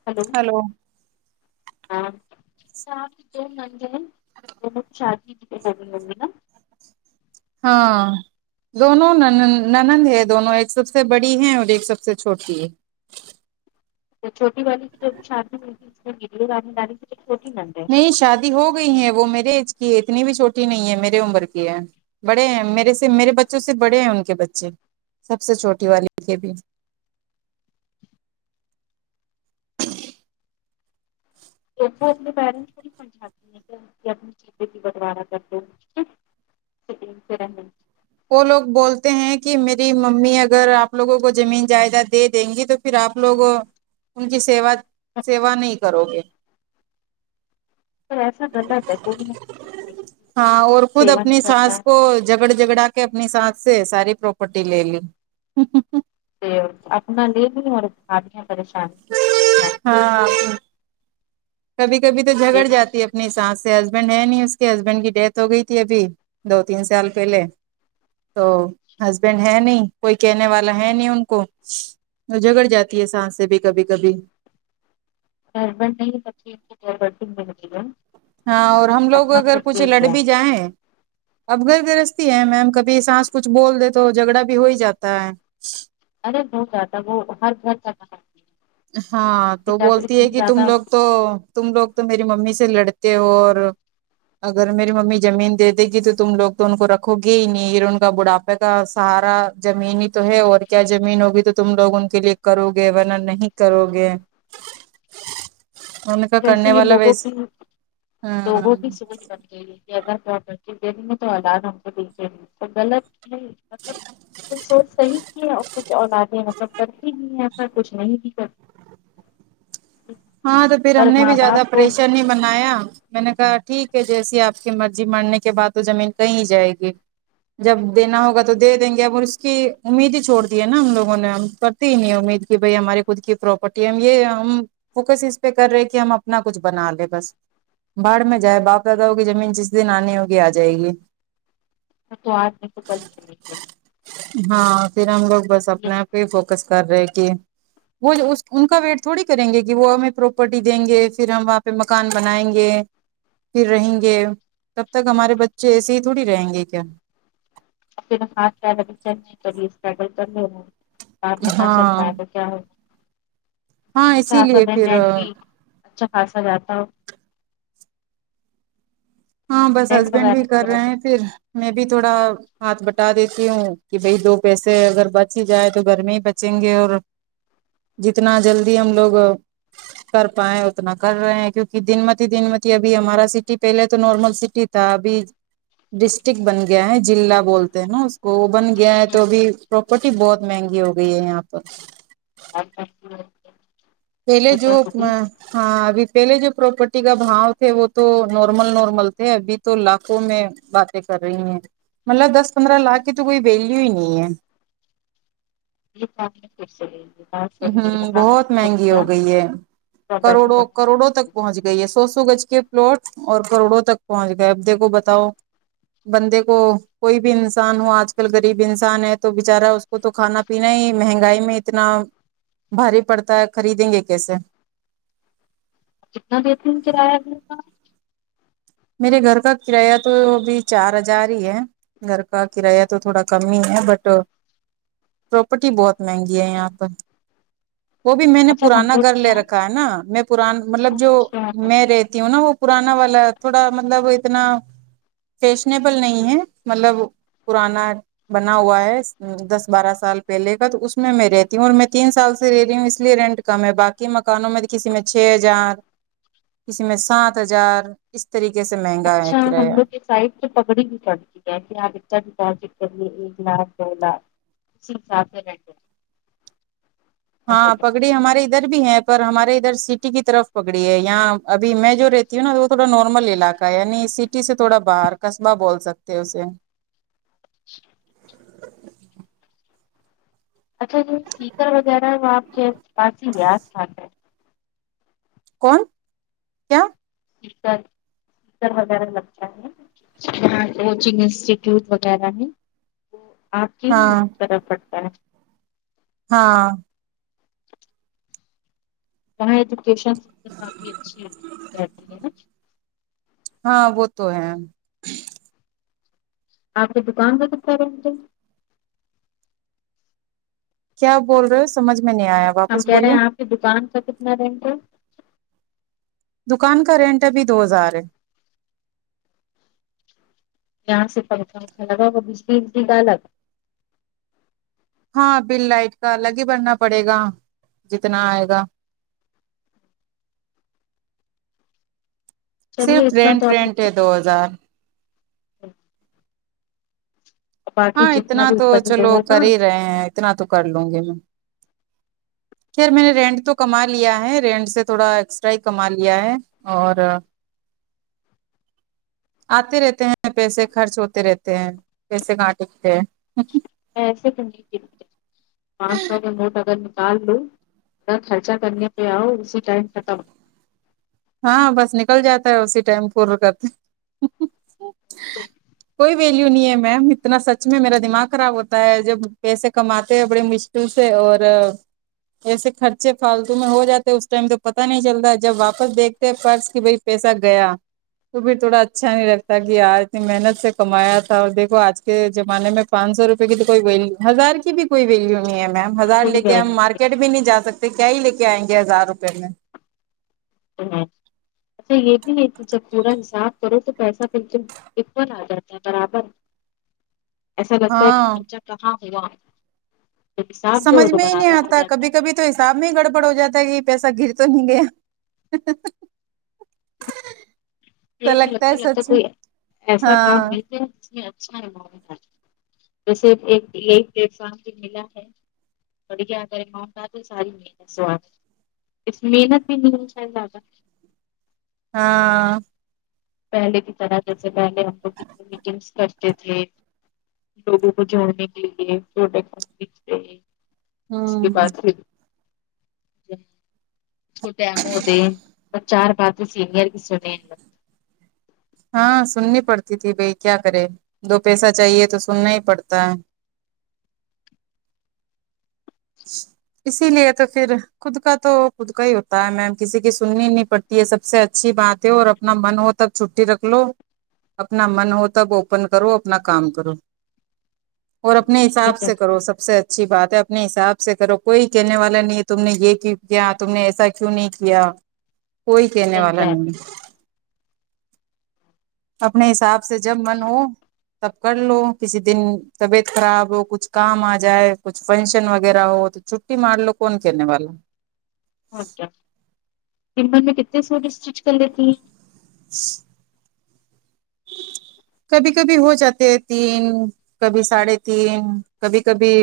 Hello hello ہاں چار دو منے ہیں بت شادی کرنی ہوی نا ہاں دونوں ننند ہے دونوں ایک سب سے بڑی ہے اور ایک سب سے چھوٹی ہے تو چھوٹی والی کی جو بھی شادی ہوئی تھی اس میں ویڈیو آانی ڈالی ت چھوٹی ن نہیں شادی ہو گئی ہے وہ میرے ایج کی ہے اتنی بھی چھوٹی نہیں ہے میرے عمر کی ہے بڑے ہیں میرے سے میرے بچوں سے بڑے ہیں ان کے بچے سب سے چھوٹی والی کے بھی تو اپنے پنٹس کو سمھات ہیں کہ اپنی چیز بٹوارہ کر دو ج پ رہن وہ لوگ بولتے ہیں کہ میری ممی اگر آپ لوگوں کو زمین جائیداد دے دیں گی تو پھر آپ لوگ ان کی سیوا سیوا نہیں کرو گے س ایسا غلط ہے کوئی ہاں اور خود سیوا نہیں اپنی کرتا سانس ہے کو جگڑ جگڑا کے اپنی سانس سے ساری پراپرٹی لے لی اپنا لیے بھی اور آ ہیں پریشانی ہاں کبھی کبھی تو جھگڑ دیکھنا، جاتی ہے اپنی سانس سے ہسبینڈ ہے نہیں اس کے ہسبینڈ کی ڈیتھ ہو گئی تھی ابھی دو تین سال پہلے تو ہسبینڈ ہے نہیں کوئی کہنے والا ہے نہیں ان کو جھگڑ جاتی ہے ساس سے بھی کبھی کبھی ربٹ نہیں برب بھی ملتی ہے ہاں اور ہم لوگ اپنا اگر خود کچھ لے لڑ لیا بھی ہے، جائیں اب گھر گرستی ہے میم کبھی سانس کچھ بول دے تو جھگڑا بھی ہو ہی جاتا ہے ارے ہو جاتا ہے وہ ہر گھر کا کہ ہاں تو بولتی ہے کہ تم زیادہ لوگ تو تم لوگ تو میری ممی سے لڑتے ہو اور اگر میری ممی زمین دے دے گی تو تم لوگ تو ان کو رکھو گے ہی نہیں ان کا بڑاپا کا سہارا زمین ہی تو ہے اور کیا زمین ہوگی تو تم لوگ ان کے لیے کرو گے ورنہ نہیں کرو گے م ویسے یہ لوگوں کی ہاں لوگوں کی سکچ بن گئی ہے [unintelligible] تو سوچ صحیح کی ہے اور کچھ اولادیں مطلب کرتی بھی ہیں ایسا کچھ نہیں بھی کرتی ہاں تو پھر ہم پر نے ماں بھی زیادہ باپ کو پریشا نہیں بنایا میں نے کہا ٹھیک ہے جیسی آپ کی مرضی مرنے کے بعد تو زمین کہیں جائے گی جب دینا ہوگا تو دے دیں گے اب اور اس کی امید ہی چھوڑ دی ہے نا ہم لوگوں نے ہم نہیں امید کی بھائی ہمارے خود کی پراپرٹی ہے ہم یہ ہم فوکس اس پہ کر رہے کہ ہم اپنا کچھ بنا لے بس باہڑ میں جائے باپ داناؤں کی زمین جس دن آنی ہوگی آ جائے گی تو آج نہیں تو کل چاہے ہاں پھر ہم لوگ بس اپنے آپ پے ہی فوکس کر رہے کہ وہ ان کا ویٹ تھوڑی کریں گے کہ وہ ہمیں پراپرٹی دیں گے پھر ہم وہاں پہ مکان بنائیں گے پھر رہیں گے تب تک ہمارے بچے ایسے ہی تھوڑی رہیں گے کیا ہاں [unintelligible] ہاں [unintelligible] اسی لیے پھر اچھا خاصا جاتا ہو ہاں بس رینٹ ہسبینڈ بھی کر وغیرہ رہے ہیں پھر میں بھی تھوڑا ہاتھ بٹا دیتی ہوں کہ بھائی دو پیسے اگر بچ ہی جائے تو گھر میں ہی بچیں گے اور جتنا جلدی ہم لوگ کر پائے اتنا کر رہے ہیں کیونکہ دن متی ہی دن متی ابھی ہمارا سٹی پہلس تو نارمل سٹی تھا ابھی ڈسٹرکٹ بن گیا ہے جلع بولتے ہیں نا اس کو وہ بن گیا ہے تو ابھی پراپرٹی بہت مہنگی ہو گئی ہے یہاں پر اچھا پہلے جو میں ہاں ابھی پہلے جو پراپرٹی کا بھاؤ تھے وہ تو نارمل نارمل تھے ابھی تو لاکھوں میں باتیں کر رہی ہیں مطلب دس پندرہ لاکھ کی تو کوئی ویلو ہی نہیں ہے پھر لاکے پھر سے لی ہوں بہت مہنگی ہو گئی ہے پراپرٹی کروڑوں بہت کروڑوں تک پہنچ گئی ہے سو سو گز کے پلاٹ اور کروڑوں تک پہنچ گئے اب دیکھو بتاؤ بندے کو کوئی بھی انسان ہو آج کل غریب انسان ہے تو بچارا کو تو کھانا پینا ہی مہنگائی میں اتنا بھاری پڑتا ہے خریدیں گے کیسے کتنا دیتی ہے کرایا اتنا میرے گھر کا کرایہ تو ابھی چار ہزار ہی ہے گھر کا کرایہ تو تھوڑا کم ہی ہے بٹ پراپرٹی بہت مہنگی ہے یہاں پر وہ بھی میں نے اچھا ہم پرانا لوگ گھر کیا لے رکھا ہے نا میں پرانا مطلب جو اچھا میں رہتی ہوں نا وہ پرانا والا تھوڑا مطلب اتنا فیشنیبل نہیں ہے مطلب پرانا بنا ہوا ہے دس بارہ سال پہلے کا تو اس میں رہتی ہوں اور میں تین سال سے رہی ہوں اس لیے رینٹ کم ہے باقی مکانوں میں تو کسی میں چھ ہزار کسی میں سات ہزار اس طریقے سے مہنگا ہے اچھا ہم کرایہ لوگ کے سائڈ سے پکڑی بھی پھڑتی ہے پھر آگے جا کے بھی پانچ ایکڑ ایک لاکھ دو لاکھ صرف ساتھ میں رہتے ہے ہاں پگڑی ہمارے ادھر بھی ہے پر ہمارے ادھر سٹی کی طرف پگڑی ہے یہاں ابھی میں جو رہتی ہوں نا وہ تھوا نارمل علاقہ ہے یعنی سی سے تھوڑا باہر قصبہ بول سکتے اسے اچھا جو سیکر وغیرہ وہ آپ کے پاس ہی یاس کے ہیں کون کیا [unintelligible] وغیرہ وغیرہ لگتا ہے وچنگ انسٹیٹیوٹ وغیرہ نہیں آپ کی ہاں طرح پڑتا ہے ہاں وہاں ایجوکیشن کافی اچھی ہے ہوجاتی ہے نہ ہاں وہ تو ہے آپ کی دکان کا کتنا بنتا کیا بول رہے ہو سمجھ میں نہیں آیا ہم واپس کہہ رہے بولیے ہیں آپ کی دکان کا کتنا رینٹ ہے دکان کا رینٹ ابھی دو ہزار ہے یہاں سے وہ بجلی بجلی کا الگ ہاں بل لائٹ کا الگ ہی بننا پڑے گا جتنا آئے گا صرف چلیے اتنا رینٹ تو آپ نے رینٹ ہے کر دو ہزار دیا، باقی ہاں جتنا اتنا بھی تو اوپر چلو لوگوں کا کر ہی رہے ہیں اتنا تو کر لوں گی میں خیر میں نے رینٹ تو کما لیا ہے رینٹ سے تھوڑا ایکسٹرا ہی کما لیا ہے اور آتے رہتے ہیں پیسے خرچ ہوتے رہتے ہیں پیسے کہاں ٹک تے ہیں پانچ ساؤ کا نوٹ اگر کال لو اگر خرچہ کرنے پہ آؤ اسی ٹائم ختم ہو ہاں بس نکل جاتا ہے اسی ٹائم پور کرتے [unintelligible] کوئی ویلیو نہیں ہے معم اتنا سچ میں میرا دماغ خراب ہوتا ہے جب پیسے کماتے ہیں بڑی مشل سے اور ایسے خرچے فالتو میں ہو جاتے اس ٹائم تو پتا نہیں چلتا جب واپس دیکھ تیرے پرس کہ بھائی پیسہ گیا تو پھر تھوڑا اچھا نہیں لگتا کا یار اتنی محنت سے کمایا تھا اور دیکھو آج کے زمانے میں پانچ سو روپے کی تو کوئی ویلیو ہزار کی بھی کوئی ویلیو نہیں ہے معم ہزار کوئی لے کے ہم ویلیو مارکیٹ بھی نہیں جا سکتے کیا ہی لے کے آئیں گے ہزار روپئے میں ا اچھا یہ بھی ہے کہ جب پورا حساب کرو تو پیسہ بالکل اکن آ جاتا ہے برابر ایسا لگتا ہے کہ ہاں خرچہ کہاں ہوا جب حساب سمجھ کر تو میں ہی نہیں برابر آ آتا جاتا کبھی ہے کبھی تو حساب میں ہی گڑبڑ ہو جاتا ہے کہ یہ پیسہ گر تو نہیں گیا ایسا یہ تو لگتا ہے لگتا سچ کوئی ایسا کام ہاں نہیں تھا اچ تو صرف ایک یہی پلیٹ فارم بھی ملا ہے ابھی کیا کارے معمولات میں تھڑی ساری اس محنت بھی نہیں ہوتا زدہ ہاں پہلے کی طرح جیسے پہلے ہم لوگ کتنی میٹنگس کرتے تھے لوگوں کو جوڑنے کے لیے چھوٹے اس کے ہوں بعد پھر اس کو م ہوتے ہیں چار بانچ سینئر بھی ستے ہیں ہاں سننی پڑتی تھی بھائی کیا کرے دو پیسہ چاہیے تو سننا ہی پڑتا ہے اسی لیے تو پھر خود کا تو خود کا ہی ہوتا ہے میم کسی کی سننی ہی نہیں پڑتی ہے سب سے اچھی بات ہے اور اپنا من ہوتا تب چھٹی رکھ لو اپنا من ہو تب اوپن کرو اپنا کام کرو اور اپنے لوگ۔ یہ حساب تو سے کرو سب سے اچھی بات ہے اپنے حساب سے کرو کوئی کہنے والا نہیں ہے تم نے یہ کیوں کیا تم نے ایسا کیوں نہیں کیا کوئی کہنے صحیح والا کہہ رہے نہیں ہے اپنے حساب سے جب من ہو تب کر لو کسی دن طبیعت خراب ہو کچھ کام آ جائے کچھ فنکشن وغیرہ ہو تو چھٹی مار لو کون کرنے والا اچھا دن بھر میں کتنے سوٹ اسٹچ کر لیتی ہیں کبھی کبھی ہو جاتے ہیں تین کبھی ساڑھے تین کبھی کبھی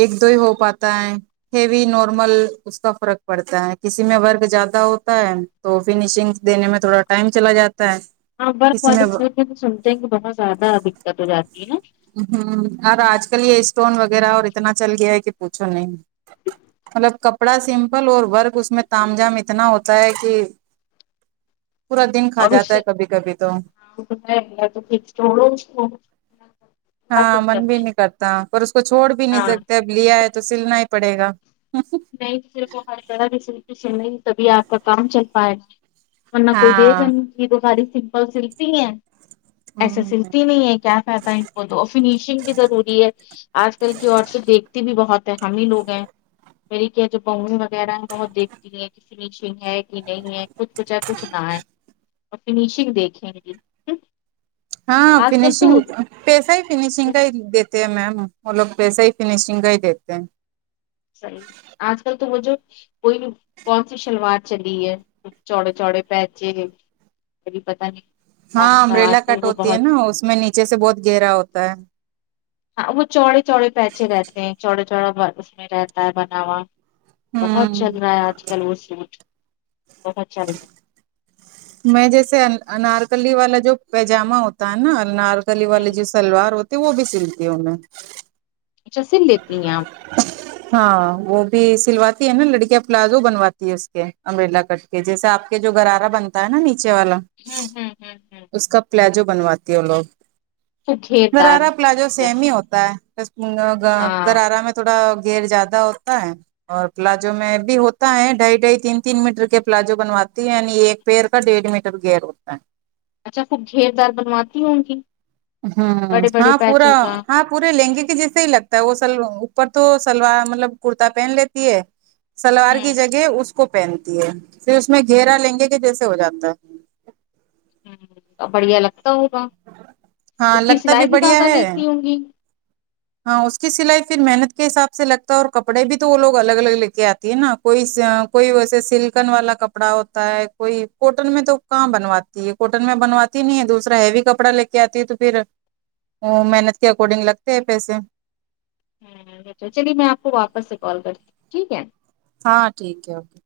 ایک دو ہی ہو پاتا ہے ہیوی نارمل اس کا فرق پڑتا ہے کسی میں ورک زیادہ ہوتا ہے تو فنیشنگ دینے میں تھوڑا ٹائم چلا جاتا ہے ورک والے سچ میں تو سنتے ہیں کہ بہت زیادہ دقت ہو جاتی ہے ہم اور آج کل یہ اسٹون وغیرہ اور اتنا چل گیا ہے کہ پوچھو نہیں مطلب کپڑا سمپل اور ورک اس میں تم جام اتنا ہوتا ہے کہ پورا دن کھا اور اس جاتا سے ہے کبھی کبھی تو [unintelligible] ہاں پھر من جب بھی نہیں کرتا پر اس کو چھوڑ بھی نہیں ہاں سکتے اب لیا ہے تو سلنا ہی پڑے گا نہیں تو صرف وہ ہر طرح کی سلوئ سل رہی تبھی آپ کا کام چل پائے ورنہ کوئی دے ہاں د یہ دو ساری سمپل سلکتی ہیں ایسے ہ سلتی نہیں ہے کیا کہتا ہے ان کو تو اور فنیشنگ بھی ضروری ہے آج کل کی عورتے تو دیکھتی بھی بہت ہے ہم ہی لوگ ہیں میری کیا جو بہنی وغیرہ ہیں بہت دیکھتی ہے فنیشنگ ہے کہ نہیں ہے کچھ کچھ ہے کچھ نہ ہے اور فنیشنگ دیکھیں گی ہاں آج کل فینشنگ تو پیسہ ہی فنیشنگ کا ہی دیتے ہیں میم وہ لوگ پیسہ ہی فنیشنگ کا ہی دیتے ہیں صحیح آج کل تو وہ جو کوئی بھی کون سی شلوار چلی ہے چوڑے چوڑے پہچے مری پتا نہیں ہاں کون سا امبریلا آج کل کٹ وہ ہوتی ہے بہت نا اس میں نیچے سے بہت گہرا ہوتا ہے ہاں وہ چوڑے چوڑے پیچے رہتے ہیں چوڑے چوڑا اس میں رہتا ہے بنا ہوا بہت ہوں چل رہا ہے آج کل وہ سوٹ بہت چل رہا ہے میں جیسے انارکلی والا جو پیجامہ ہوتا ہے نا انارکلی ہے والے ہوں جس سلوار ہوتی ہے وہ بھی سلتی ہوں میں اچھا سل لیتی ہیں آپ ہاں وہ بھی سلواتی ہے نا لڑکیاں پلازو بنواتی ہے اس کے امبریلا کٹ کہ جیسے آپ کے جو گرارا بنتا ہے نا نیچے والا ہوں ہوں ہوں ہوں اس کا پلاجو بنواتی ہے لوگ خوب گھیردار گرارا پلازو سیم جیسے ہی ہوتا ہے ہاں گرارا میں تھوڑا گھیر زیادہ ہوتا ہے اور پلازو میں بھی ہوتا ہے ڈھائی ڈھائی تین تین میٹر کے پلازو بنواتی ہے یعنی ایک پیر کا ڈیڑھ میٹر گیئر ہوتا ہے اچھا خوب گھیردار بنواتی ہوں ان کی ہوں ہاں پورا ہاں پورے لہنگے کے جیسے ہی لگتا ہے وہ سلو اوپر تو سلوار مطلب کرتا پہن لیتی ہے سلوار کی ہوں جگہ اس کو پہنتی ہے پھر اس میں گھیرا لہنگے کہ جیسے ہو جاتا ہے ہ بڑھیا لگتا ہوگا ہاں اس کی لگتا سلائی بھی بڑھیا زیادہ ہے لیتی ہوں گی ہاں اس کی سلائی پھر محنت کے حساب سے لگتا ہے اور کپڑے بھی تو وہ لوگ الگ الگ لے کے آتے تہے نا کوئی کوئی ویسے سلکن والا کپڑا ہوتا ہے کوئی کوٹن میں تو کہاں بنواتی ہے کوٹن میں بنواتی نہیں ہے دوسرا ہیوی کپڑا لے کے آتی ہے تو پھر ا محنت کے اکارڈنگ لگتے ہیں پیسے ہمم چلیے میں آپ کو واپس سے کال کرتی ہوں ٹھیک ہے ہاں ٹھیک ہے اوکے